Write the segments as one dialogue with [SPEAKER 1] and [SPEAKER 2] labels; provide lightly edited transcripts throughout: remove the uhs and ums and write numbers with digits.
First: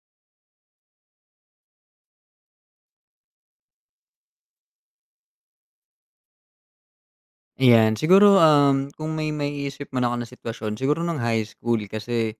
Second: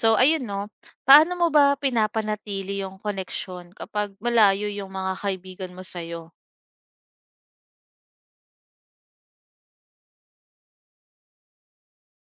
[SPEAKER 1] So ayun 'no, paano mo ba pinapanatili yung koneksyon kapag malayo yung mga kaibigan mo sa'yo?
[SPEAKER 2] Ayan, siguro, kung may maiisip man ako na sitwasyon, siguro nung high school kasi,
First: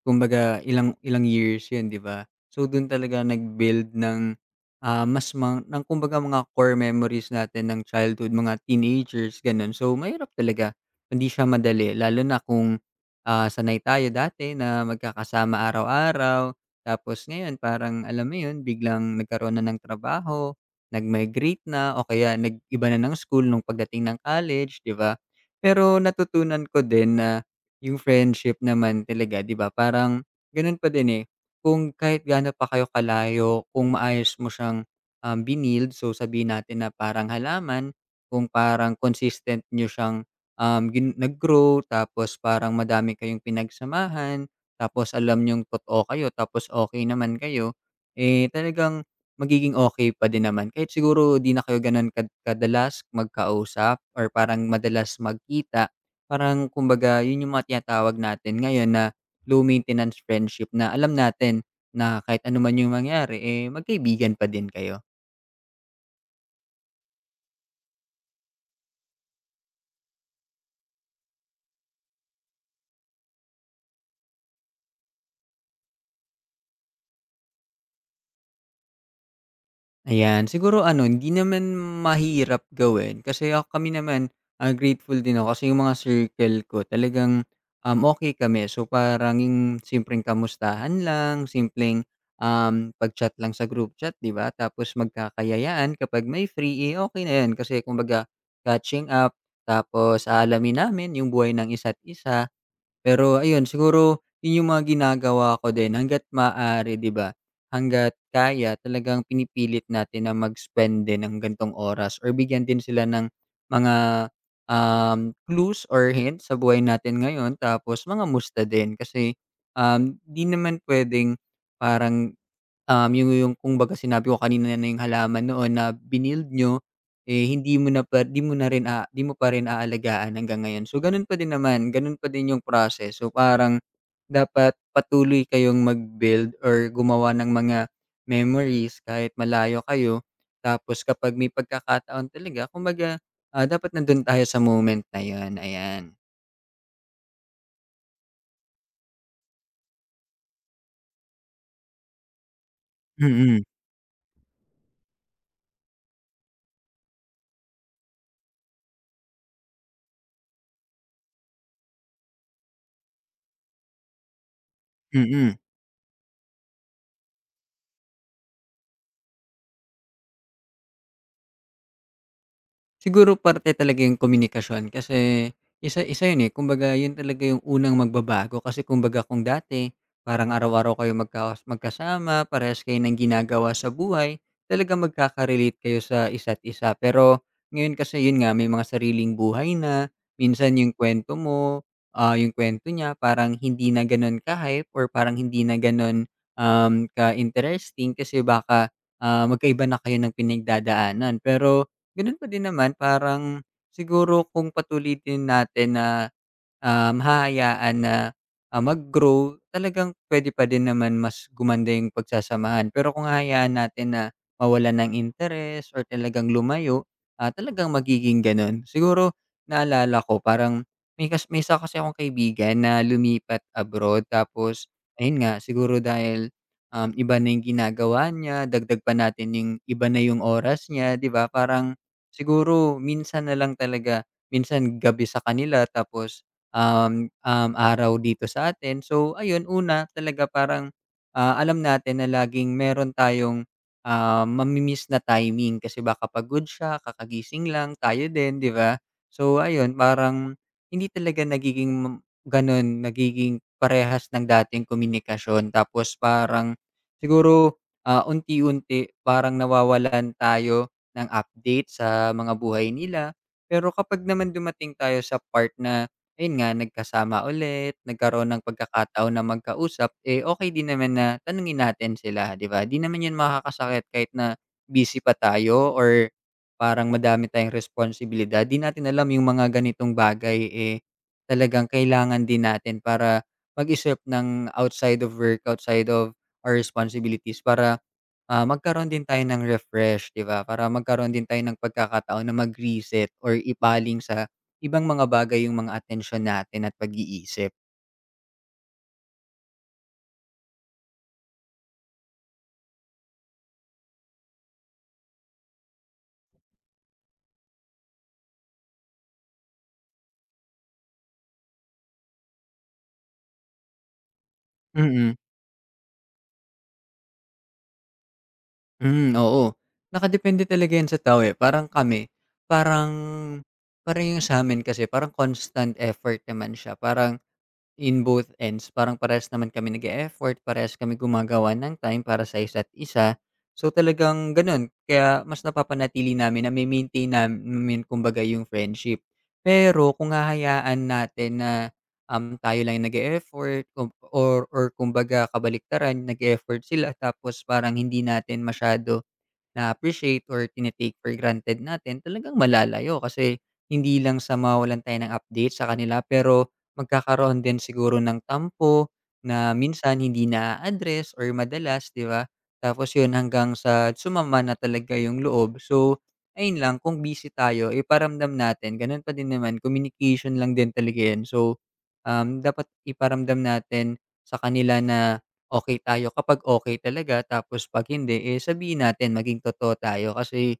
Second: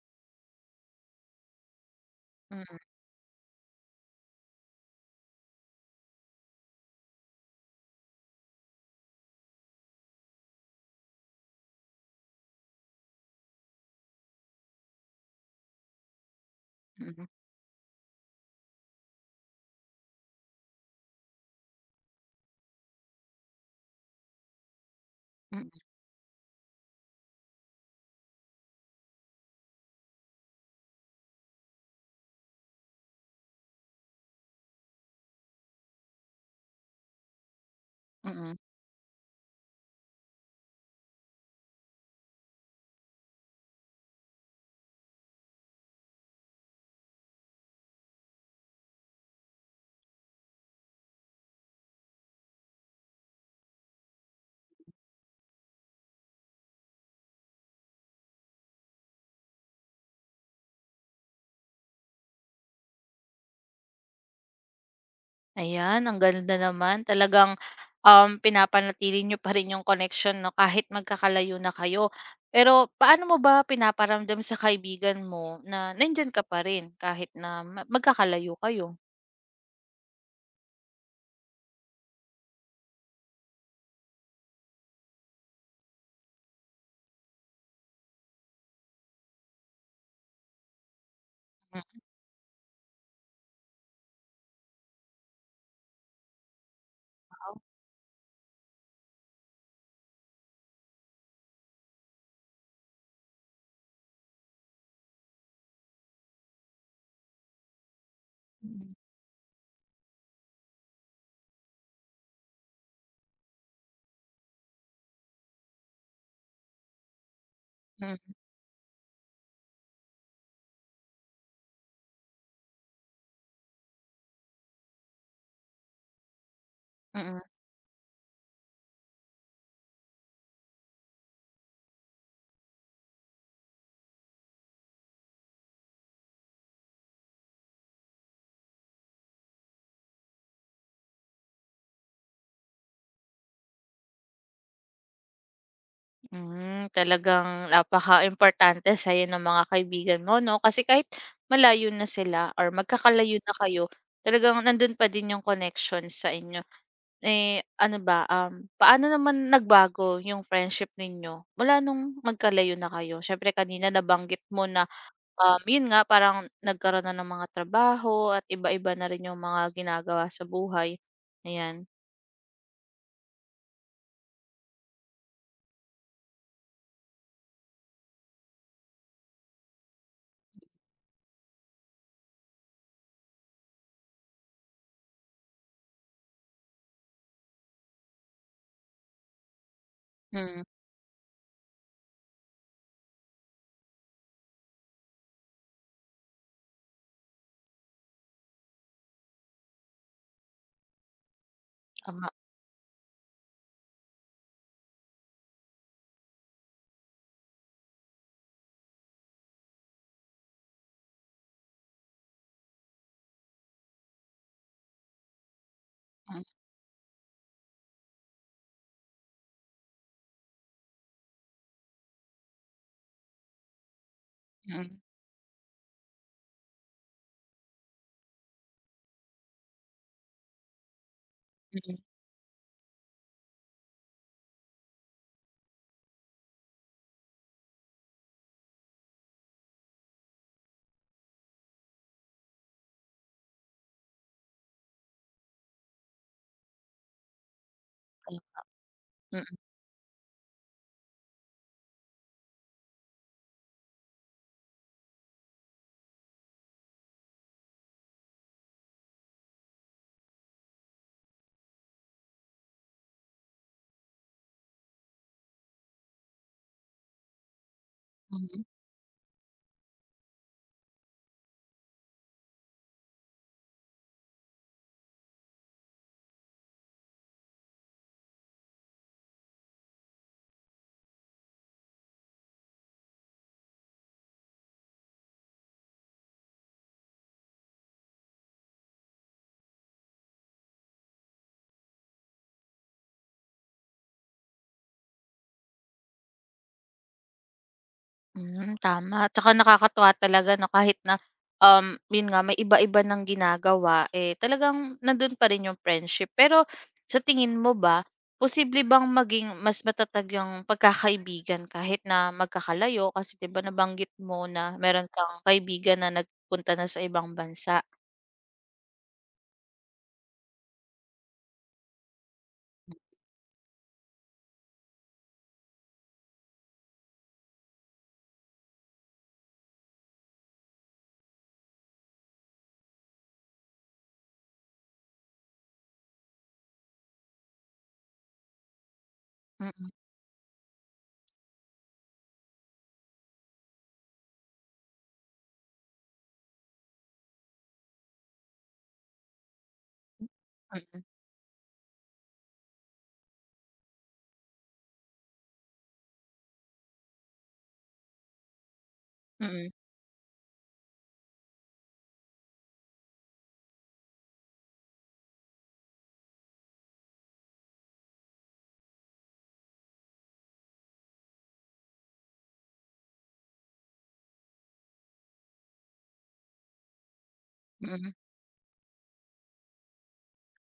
[SPEAKER 2] kumbaga ilang ilang years 'yun, 'di ba? So
[SPEAKER 1] Mm,
[SPEAKER 2] dun talaga nag-build ng, mas ma ng kumbaga mga core memories natin ng childhood, mga teenagers, gano'n. So mahirap talaga, hindi siya madali lalo na kung, sanay tayo dati na magkakasama araw-araw,
[SPEAKER 1] mm,
[SPEAKER 2] tapos ngayon parang alam mo 'yun, biglang nagkaroon na ng trabaho, nag-migrate na o kaya nag-iba na ng school nung pagdating ng college, 'di ba?
[SPEAKER 1] mm,
[SPEAKER 2] Pero natutunan ko din na yung friendship naman talaga 'di ba parang gano'n pa din, eh, kung kahit gaano pa kayo kalayo kung maayos mo siyang, binild so sabihin natin na parang halaman, kung
[SPEAKER 1] mm.
[SPEAKER 2] parang consistent niyo siyang, um, gin nag-grow tapos parang madami kayong pinagsamahan, tapos alam niyong totoo kayo tapos okay naman kayo, eh, talagang magiging okay pa din naman kahit siguro 'di na kayo gano'n ka kadalas magkausap or parang madalas magkita. Parang kumbaga yun yung mga tinatawag natin ngayon na low maintenance friendship na alam natin na kahit ano man yung mangyari, eh, magkaibigan pa din kayo.
[SPEAKER 1] Ayan, ang ganda naman. Talagang, pinapanatili niyo pa rin yung connection 'no, kahit magkakalayo na kayo. Pero paano mo ba pinaparamdam sa kaibigan mo na nandiyan ka pa rin kahit na magkakalayo kayo?
[SPEAKER 2] Ayan, siguro ano, hindi naman mahirap gawin kasi ako kami naman, grateful din ako kasi yung mga circle ko talagang, okey kami. So, parang yung simpleng kamustahan lang,
[SPEAKER 1] Mm,
[SPEAKER 2] simpleng, pag-chat lang sa group chat, 'di ba? Tapos magkakayayaan kapag may free, eh, okey na yun kasi kumbaga catching up tapos aalamin namin yung buhay ng isa't isa. Pero ayun, siguro 'yun yung mga ginagawa ko din hangga't maaari, 'di ba? Hangga't kaya
[SPEAKER 1] mm,
[SPEAKER 2] talagang pinipilit natin na mag-spend din ng gantong oras or bigyan din sila ng mga, clues or hints sa buhay natin ngayon tapos
[SPEAKER 1] mm,
[SPEAKER 2] mga musta din kasi, 'di naman pwedeng parang Um, yung kumbaga sinabi ko kanina na yung halaman noon na binuild niyo,
[SPEAKER 1] mm.
[SPEAKER 2] eh, hindi mo na pa di mo na rin a di mo pa rin aalagaan hanggang ngayon. So, ganun pa din naman, ganun pa din yung process. So, parang dapat patuloy kayong mag-build or gumawa ng mga memories kahit malayo kayo. Tapos kapag may pagkakataon talaga kumbaga, dapat nandun tayo sa moment na yun, ayan.
[SPEAKER 1] Hmm, talagang napakaimportante sa'yo ng mga kaibigan mo 'no, kasi kahit malayo na sila or magkakalayo na
[SPEAKER 2] Mm,
[SPEAKER 1] kayo, talagang nandun pa din yung connection sa inyo. Eh, ano ba, paano naman nagbago yung friendship ninyo mula nung magkalayo na kayo? Siyempre kanina nabanggit mo na,
[SPEAKER 2] mm.
[SPEAKER 1] yun nga parang nagkaroon na ng mga trabaho at iba-iba na rin yung mga ginagawa sa buhay, ayan.
[SPEAKER 2] Siguro parte talaga yung komunikasyon kasi isa isa yun, eh, kumbaga yun talaga yung unang magbabago kasi kumbaga kung dati parang araw-araw kayo magkasama, parehas kayo ng ginagawa sa buhay, talaga magkaka-relate kayo sa isa't isa. Pero ngayon kasi yun nga, may mga sariling buhay na,
[SPEAKER 1] Mm,
[SPEAKER 2] minsan yung kwento mo, yung kwento niya parang hindi na ganun ka-hype or parang hindi na ganun, ka-interesting kasi baka, magkaiba na kayo ng pinagdadaanan. Pero
[SPEAKER 1] tama,
[SPEAKER 2] gano'n pa din naman parang siguro kung patuloy din natin na hahayaan na, mag-grow, talagang pwede pa din naman mas gumanda yung pagsasamahan. Pero kung hahayaan natin na mawala ng interes or
[SPEAKER 1] mm,
[SPEAKER 2] talagang lumayo, talagang magiging gano'n. Siguro naalala ko parang may isa kasi akong kaibigan na lumipat abroad tapos
[SPEAKER 1] mm,
[SPEAKER 2] ayun nga, siguro dahil, iba na yung ginagawa niya, dagdag pa natin yung iba na yung oras niya, 'di ba? Parang
[SPEAKER 1] mm,
[SPEAKER 2] siguro minsan na lang talaga, minsan gabi sa kanila tapos um, um, araw dito sa atin. So ayun, una talaga parang, alam natin na laging meron tayong, mami na timing kasi baka pagod siya, kakagising lang, tayo din, 'di ba?
[SPEAKER 1] mm, mm,
[SPEAKER 2] So ayun, parang hindi talaga nagiging gano'n, nagiging parehas ng dating komunikasyon. Tapos parang siguro, unti-unti parang nawawalan tayo ng update sa mga buhay nila. Pero kapag naman dumating tayo sa part na ayun nga, nagkasama ulit, nagkaroon ng
[SPEAKER 1] mm.
[SPEAKER 2] pagkakataon na magkausap, eh, okay din naman na tanungin natin sila, 'di ba? 'Di naman 'yun makakasakit kahit na busy pa tayo or parang madami tayong responsibilidad, 'di natin alam yung mga ganitong bagay, eh, talagang kailangan din natin para mag-isip ng outside of work, outside of our responsibilities para magkaroon din tayo ng refresh, 'di ba? Para magkaroon din tayo ng pagkakataon na mag-reset or ipaling sa ibang mga bagay yung mga atensyon natin at pag-iisip.
[SPEAKER 1] Hmm, tama. Tsaka nakakatuwa talaga 'no, kahit na, yun nga may iba-iba ng ginagawa, eh, talagang nandun pa rin yung friendship. Pero sa tingin mo ba, posible bang maging mas matatag yung pagkakaibigan kahit na magkakalayo? Kasi 'di ba nabanggit mo na meron
[SPEAKER 2] Mm,
[SPEAKER 1] kang kaibigan na nagpunta na sa ibang bansa.
[SPEAKER 2] hmm, oo. Nakadepende talaga 'yan sa tao, eh. Parang kami, parang parang yung sa'min kasi parang constant effort naman siya. Parang in both ends, parang parehas naman kami nag-e-effort, parehas kami gumagawa ng time para sa isa't isa. So, talagang gano'n, kaya mas napapanatili namin, na name-maintain namin kumbaga yung friendship.
[SPEAKER 1] Mm,
[SPEAKER 2] Pero kung hahayaan natin na, tayo lang yung nag-e-effort kung or kumbaga kabaliktaran, nag-e-effort sila tapos parang hindi natin masyado na-appreciate or tine
[SPEAKER 1] mm.
[SPEAKER 2] for granted natin, talagang malalayo. Kasi hindi lang sa mawalan tayo ng update sa kanila, pero magkakaroon din siguro ng tampo
[SPEAKER 1] Mm,
[SPEAKER 2] na minsan hindi na address or madalas, 'di ba? Tapos 'yun hanggang sa sumama na talaga 'yung loob. So, ayun lang kung busy tayo iparamdam natin gano'n pa din naman communication lang din talaga 'yan. So, dapat iparamdam natin sa kanila na okay tayo kapag okay talaga tapos 'pag
[SPEAKER 1] mm.
[SPEAKER 2] hindi, eh, sabihin natin maging totoo tayo kasi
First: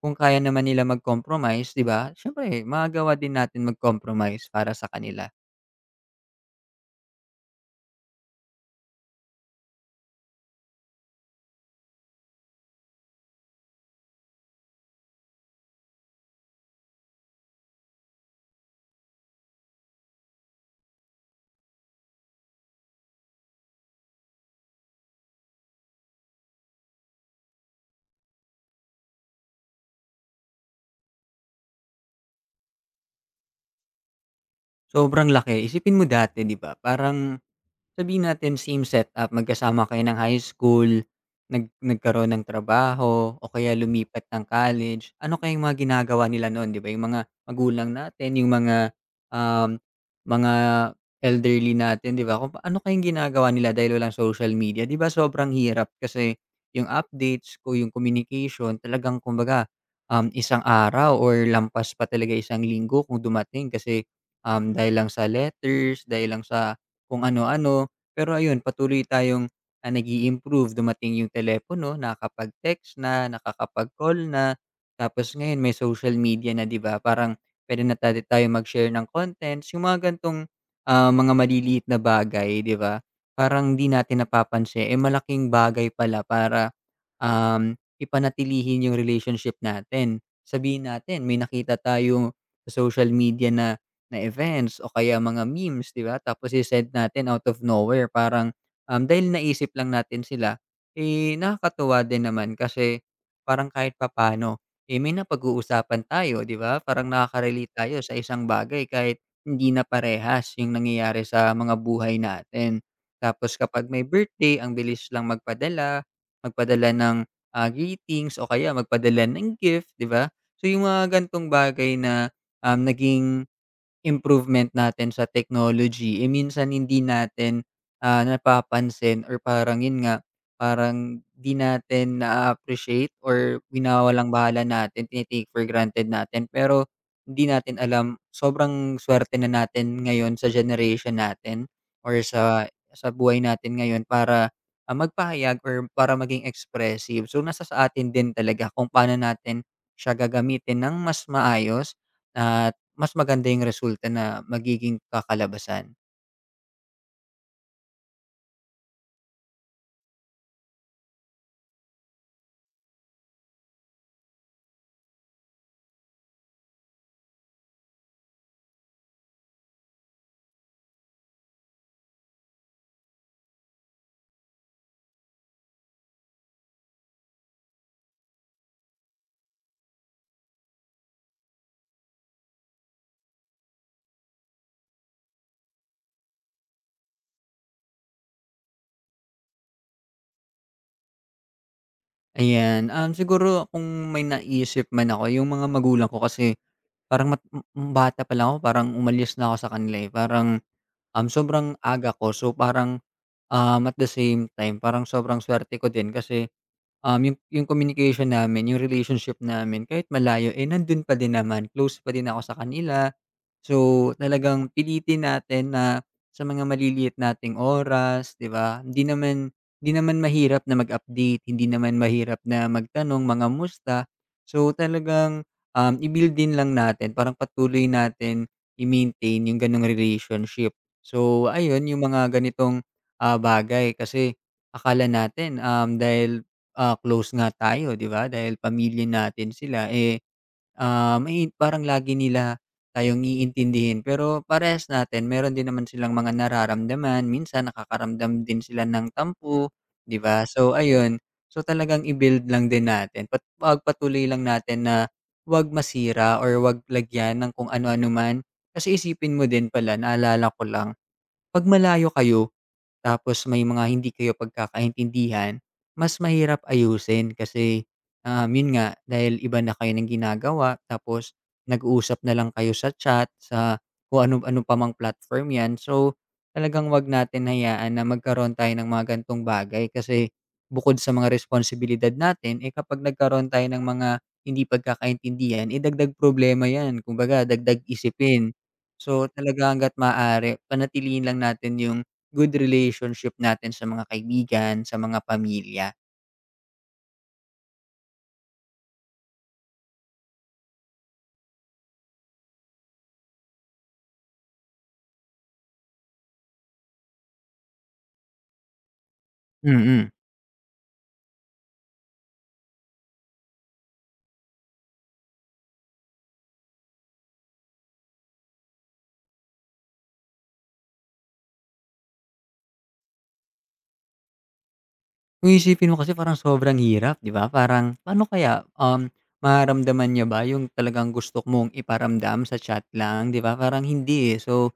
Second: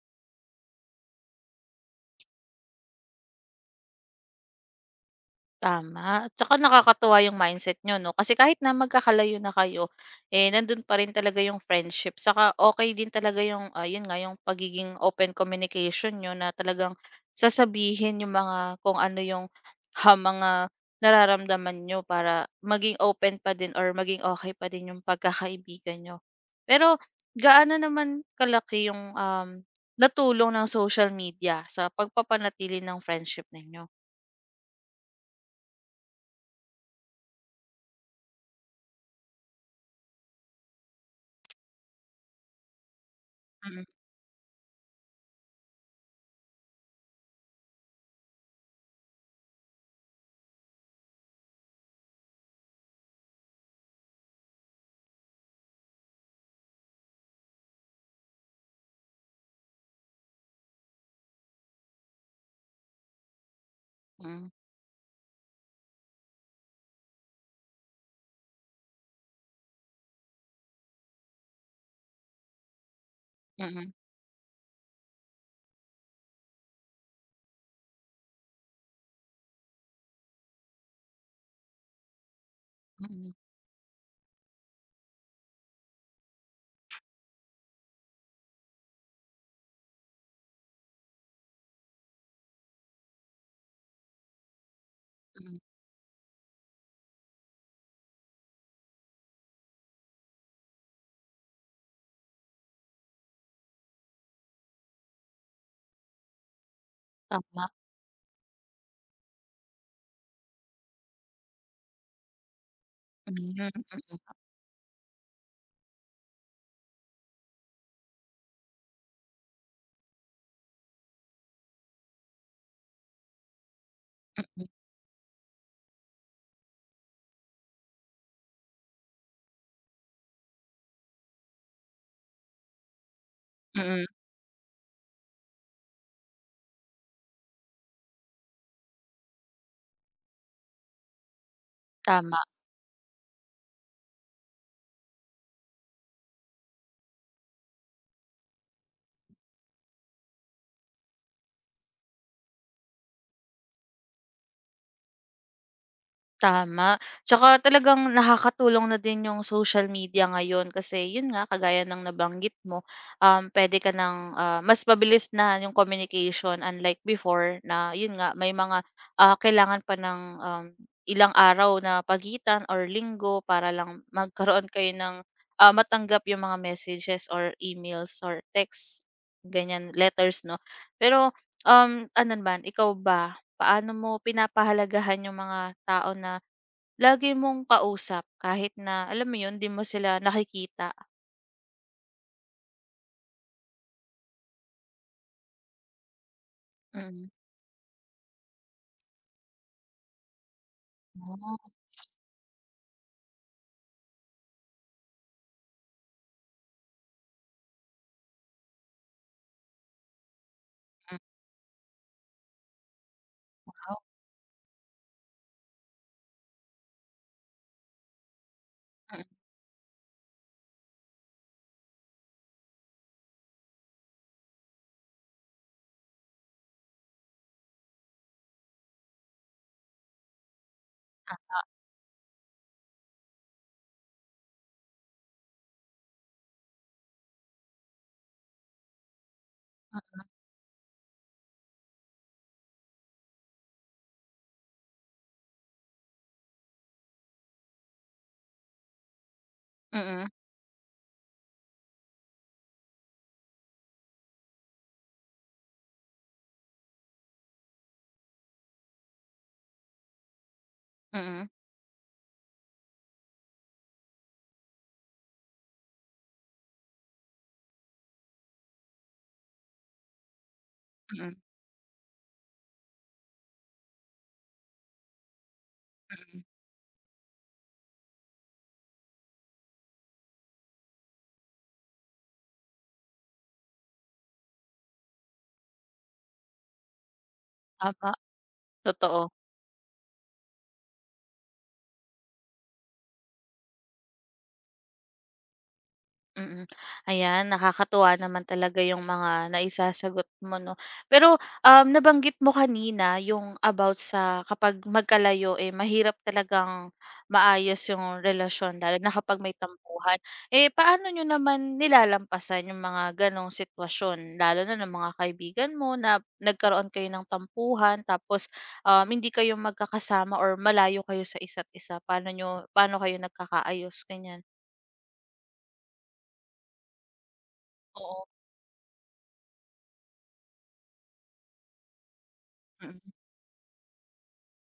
[SPEAKER 2] kung kaya naman nila mag-compromise, 'di ba? Siyempre magagawa din natin mag-compromise para sa kanila.
[SPEAKER 1] Tama, at saka nakakatuwa yung mindset niyo 'no, kasi kahit na magkakalayo na kayo, eh, nandun pa rin talaga yung friendship saka okey din talaga yung, ayun yun nga yung pagiging open communication niyo na talagang sasabihin yung mga kung ano yung, mga nararamdaman niyo para maging open pa din or maging okey pa din yung pagkakaibigan niyo. Pero gaano naman kalaki yung, natulong ng social media sa pagpapanatili ng friendship ninyo?
[SPEAKER 2] Sobrang laki, isipin mo dati, 'di ba, parang sabihin natin same setup, magkasama kayo ng high school, nagkaroon ng trabaho o kaya
[SPEAKER 1] Mm,
[SPEAKER 2] lumipat ng college. Ano kayang mga ginagawa nila noon, 'di ba? Yung mga magulang natin, yung mga, um, mga elderly natin, 'di ba? Kung ano kayang ginagawa nila dahil walang social media, 'di ba sobrang hirap kasi yung updates ko, yung communication talagang kumbaga, isang araw or lampas pa talaga isang linggo kung dumating kasi,
[SPEAKER 1] mm,
[SPEAKER 2] dahil lang sa letters, dahil lang sa kung ano-ano. Pero ayun, patuloy tayong, nag improve. Dumating yung telepono, nakakapag-text na,
[SPEAKER 1] mm.
[SPEAKER 2] nakakapag-call na. Tapos ngayon may social media na, 'di ba? Parang puwede na tayong mag-share ng contents. Yung mga ganitong, mga maliliit na bagay, 'di ba?
[SPEAKER 1] Mm,
[SPEAKER 2] Parang 'di natin napapansin, eh, malaking bagay pala para, um, ipanatilihin yung relationship natin. Sabihin natin may nakita tayo sa social media na na events o kaya mga
[SPEAKER 1] mm,
[SPEAKER 2] memes, 'di ba? Tapos se-send natin out of nowhere parang, dahil naisip lang natin sila, eh, nakakatuwa din naman kasi parang kahit papano eh, may napag-uusapan tayo, 'di ba? Parang
[SPEAKER 1] tama.
[SPEAKER 2] nakaka-relate tayo sa isang bagay kahit hindi na parehas yung nangyayari sa mga buhay natin. Tapos
[SPEAKER 1] Hmm,
[SPEAKER 2] kapag may birthday, ang bilis lang magpadala, magpadala ng, greetings o kaya magpadala ng gift, 'di ba? So, yung mga gantong bagay na, naging
[SPEAKER 1] mm,
[SPEAKER 2] improvement natin sa technology, eh, minsan hindi natin, napapansin or parang yun nga, parang di natin na appreciate or
[SPEAKER 1] mm,
[SPEAKER 2] winawalang-bahala natin, tini for granted natin. Pero hindi natin alam sobrang swerte na natin ngayon sa generation natin or
[SPEAKER 1] tama.
[SPEAKER 2] sa buhay natin ngayon para, magpahayag or para maging expressive. So, nasa sa atin din talaga kung paano natin siya gagamitin ng mas maayos at mas maganda yung resulta na magiging kakalabasan,
[SPEAKER 1] Tama. Tsaka talagang nakakatulong na din yung social media ngayon kasi yun nga, kagaya ng nabanggit mo, pwede ka ng mas mabilis na yung communication unlike before na yun nga, may mga kailangan pa ng ilang araw na pagitan or linggo para lang magkaroon kayo ng matanggap yung mga messages or emails or texts, ganyan, letters, no? Pero, ano ba, ikaw ba, paano mo pinapahalagahan yung mga tao na lagi mong kausap kahit na alam mo yun, 'di mo sila nakikita?
[SPEAKER 2] ayan. Siguro kung may naisip man ako yung mga magulang ko kasi
[SPEAKER 1] Mm.
[SPEAKER 2] parang bata pa lang ako parang umalis na ako sa kanila, eh. Parang,
[SPEAKER 1] Oh,
[SPEAKER 2] sobrang aga ko so parang, at the same time parang sobrang suwerte ko din kasi Um, yung communication namin, yung relationship namin kahit malayo, eh, nandun pa
[SPEAKER 1] mm,
[SPEAKER 2] din naman, close pa din ako sa kanila.
[SPEAKER 1] wow.
[SPEAKER 2] So, talagang pilitin natin na sa mga maliliit nating oras, 'di ba? Hindi
[SPEAKER 1] Mm,
[SPEAKER 2] naman hindi naman mahirap na mag-update, hindi naman mahirap na magtanong, mga musta. So, talagang, i-build din lang natin, parang patuloy natin i-maintain yung gano'ng relationship. So, ayun yung mga ganitong, bagay kasi akala natin, dahil close nga tayo 'di ba, dahil pamilya natin sila, eh, ah, mai parang lagi nila tayong iintindihin pero parehas natin meron din naman silang mga nararamdaman, minsan nakakaramdam din sila ng tampo 'di
[SPEAKER 1] mm,
[SPEAKER 2] ba? So ayun, so talagang i-build lang din natin pagpatuloy lang natin na 'wag masira or 'wag lagyan ng kung ano-ano man. Kasi isipin mo din pala naalala ko lang,
[SPEAKER 1] mm,
[SPEAKER 2] 'pag malayo kayo tapos may mga hindi kayo pagkakaintindihan, mas mahirap ayusin kasi, yun nga dahil iba na kayo ng ginagawa
[SPEAKER 1] mm,
[SPEAKER 2] tapos
[SPEAKER 1] mm,
[SPEAKER 2] nag-uusap na lang kayo sa chat, sa kung ano-ano pa mang platform 'yan. So,
[SPEAKER 1] mm,
[SPEAKER 2] talagang 'wag natin hayaan na magkaroon tayo ng mga ganitong bagay kasi bukod sa mga responsibilidad natin, eh, kapag nagkaroon tayo ng mga hindi pagkakaintindihan, eh, dagdag problema 'yan, kumbaga dagdag
[SPEAKER 1] tama,
[SPEAKER 2] isipin. So,
[SPEAKER 1] totoo.
[SPEAKER 2] talaga hangga't maaari panatilihin lang natin yung good relationship natin sa mga kaibigan, sa mga pamilya.
[SPEAKER 1] Mm. Ayan, nakakatuwa naman talaga yung mga naisasagot mo 'no. Pero, nabanggit mo kanina yung about sa kapag magkalayo, eh, mahirap talagang maayos yung relasyon lalo na kapag may
[SPEAKER 2] Mm.
[SPEAKER 1] tampuhan. Eh, paano niyo naman nilalampasan yung mga gano'ng sitwasyon lalo na ng mga kaibigan mo na nagkaroon kayo ng tampuhan tapos, hindi kayo magkakasama or malayo kayo sa isa't isa? Paano kayo nagkakaayos, ganyan?
[SPEAKER 2] Kung isipin mo kasi parang sobrang hirap, 'di ba? Parang
[SPEAKER 1] Oo,
[SPEAKER 2] paano kaya, mararamdaman niya ba yung talagang gusto mong iparamdam sa chat
[SPEAKER 1] mm,
[SPEAKER 2] lang, 'di ba? Parang hindi, eh. So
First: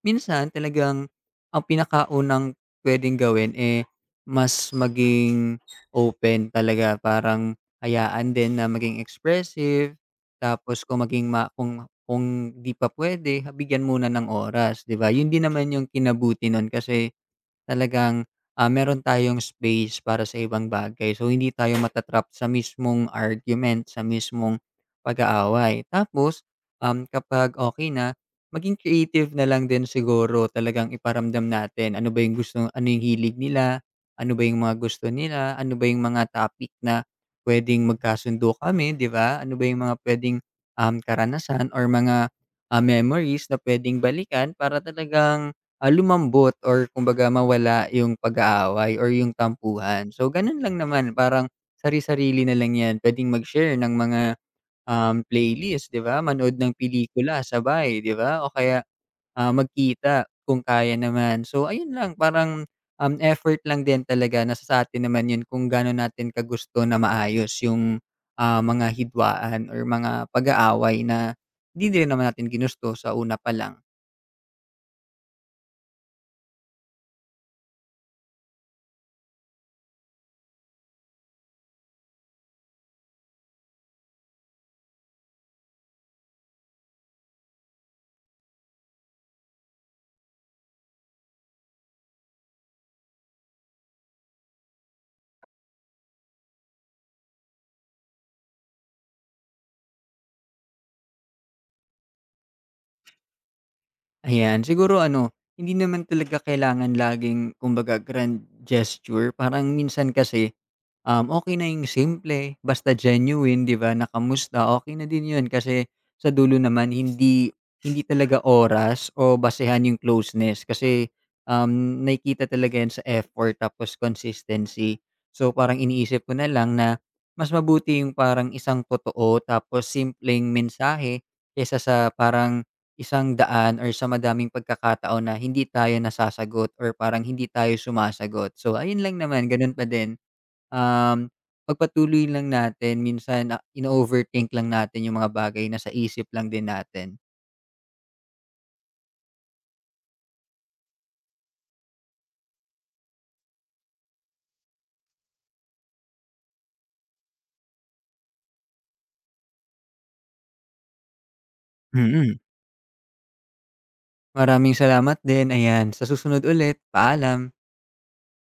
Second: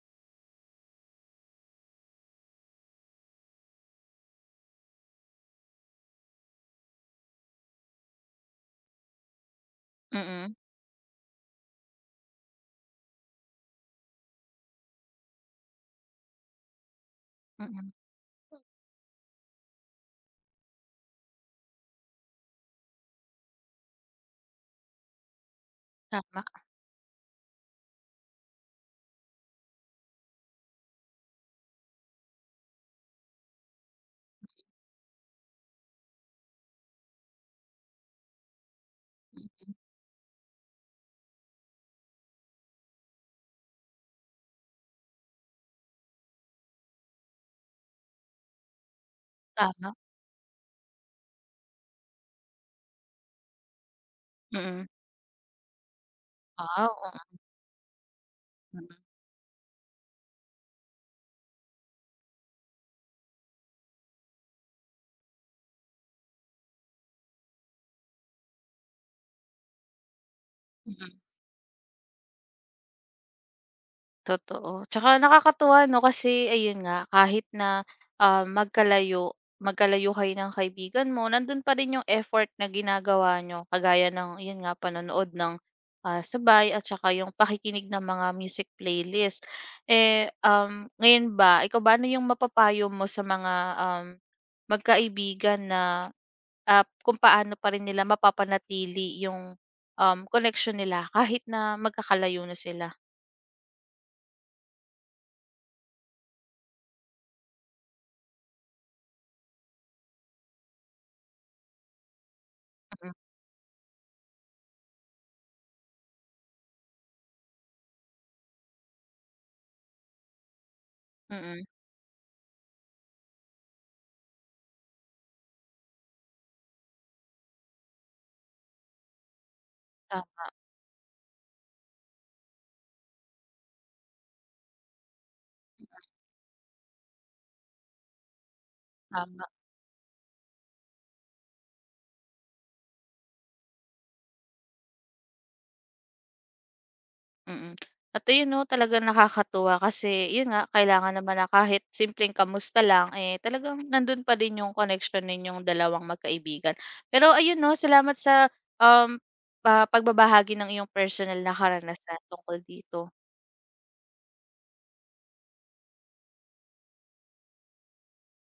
[SPEAKER 2] minsan talagang ang pinakaunang puwedeng gawin, eh, mas maging open talaga parang hayaan din na maging expressive.
[SPEAKER 1] mm.
[SPEAKER 2] Tapos kung maging ma kung 'di pa puwede, bigyan muna ng oras, 'di ba? Yun din naman yung kinabuti nun kasi
[SPEAKER 1] Mm,
[SPEAKER 2] talagang, meron tayong space para sa ibang bagay. So, hindi tayo mata sa mismong argument, sa mismong pag-aaway. Tapos,
[SPEAKER 1] tama,
[SPEAKER 2] kapag okay na, maging creative na lang din siguro talagang iparamdam natin ano ba yung gusto ano yung hilig nila, ano ba yung mga gusto nila, ano ba yung mga topic na puwedeng magkasundo kami, 'di ba? Ano ba yung mga puwedeng, karanasan or mga, memories na puwedeng balikan para talagang lumambot or kumbaga mawala yung pag-aaway or yung
[SPEAKER 1] tama,
[SPEAKER 2] tampuhan. So ganun lang naman, parang sari-sarili na lang 'yan. Puwedeng mag-share ng mga,
[SPEAKER 1] mm.
[SPEAKER 2] playlist, 'di ba, manood ng
[SPEAKER 1] Wow, oo,
[SPEAKER 2] pelikula sabay, 'di ba, o kaya,
[SPEAKER 1] mm,
[SPEAKER 2] magkita kung kaya naman. So ayun lang, parang, effort lang din talaga. Nasa sa'tin naman yun kung ganon natin kagusto na maayos yung, mga hidwaan or mga pag-aaway
[SPEAKER 1] mm,
[SPEAKER 2] na hindi din naman natin ginusto sa una pa lang.
[SPEAKER 1] totoo. Tsaka nakakatuwa 'no, kasi ayun nga kahit na, magkalayo magkalayo kayo ng kaibigan mo nandun pa rin yung effort na ginagawa niyo kagaya ng yun nga panonood ng, sabay at saka yung pakikinig ng mga music playlist. Eh, ngayon ba ikaw ba ano yung mapapayo mo sa mga, um, magkaibigan na kung paano pa rin nila mapapanatili yung, koneksyon nila kahit na magkakalayo na sila.
[SPEAKER 2] Ayan, siguro ano, hindi naman talaga kailangan laging kumbaga grand gesture, parang minsan kasi, okay na yung simple, basta
[SPEAKER 1] Mm,
[SPEAKER 2] genuine 'di ba, na kamusta, na din yun kasi sa dulo naman hindi hindi talaga oras o basehan yung closeness kasi,
[SPEAKER 1] mm.
[SPEAKER 2] nakikita talaga yan sa effort tapos consistency. So, parang iniisip ko na lang na mas mabuti yung parang isang totoo tapos
[SPEAKER 1] Tama,
[SPEAKER 2] simpleng mensahe kaysa sa parang 100 or sa madaming pagkakataon na hindi tayo nasasagot or parang hindi tayo sumasagot. So, ayun lang
[SPEAKER 1] tama,
[SPEAKER 2] naman gano'n pa din, um, pagpatuloy lang natin minsan, ino-overthink lang natin yung mga bagay na sa isip lang din natin.
[SPEAKER 1] mm. At ayun 'no, talagang nakakatuwa kasi yun nga, kailangan naman na kahit simpleng kamusta lang, eh, talagang nandun pa din yung koneksyon ninyong dalawang magkaibigan. Pero ayun 'no, salamat sa, um, pagbabahagi ng iyong personal na karanasan
[SPEAKER 2] Mm.
[SPEAKER 1] tungkol dito.
[SPEAKER 2] Maraming salamat din, ayan, sa susunod ulit, paalam.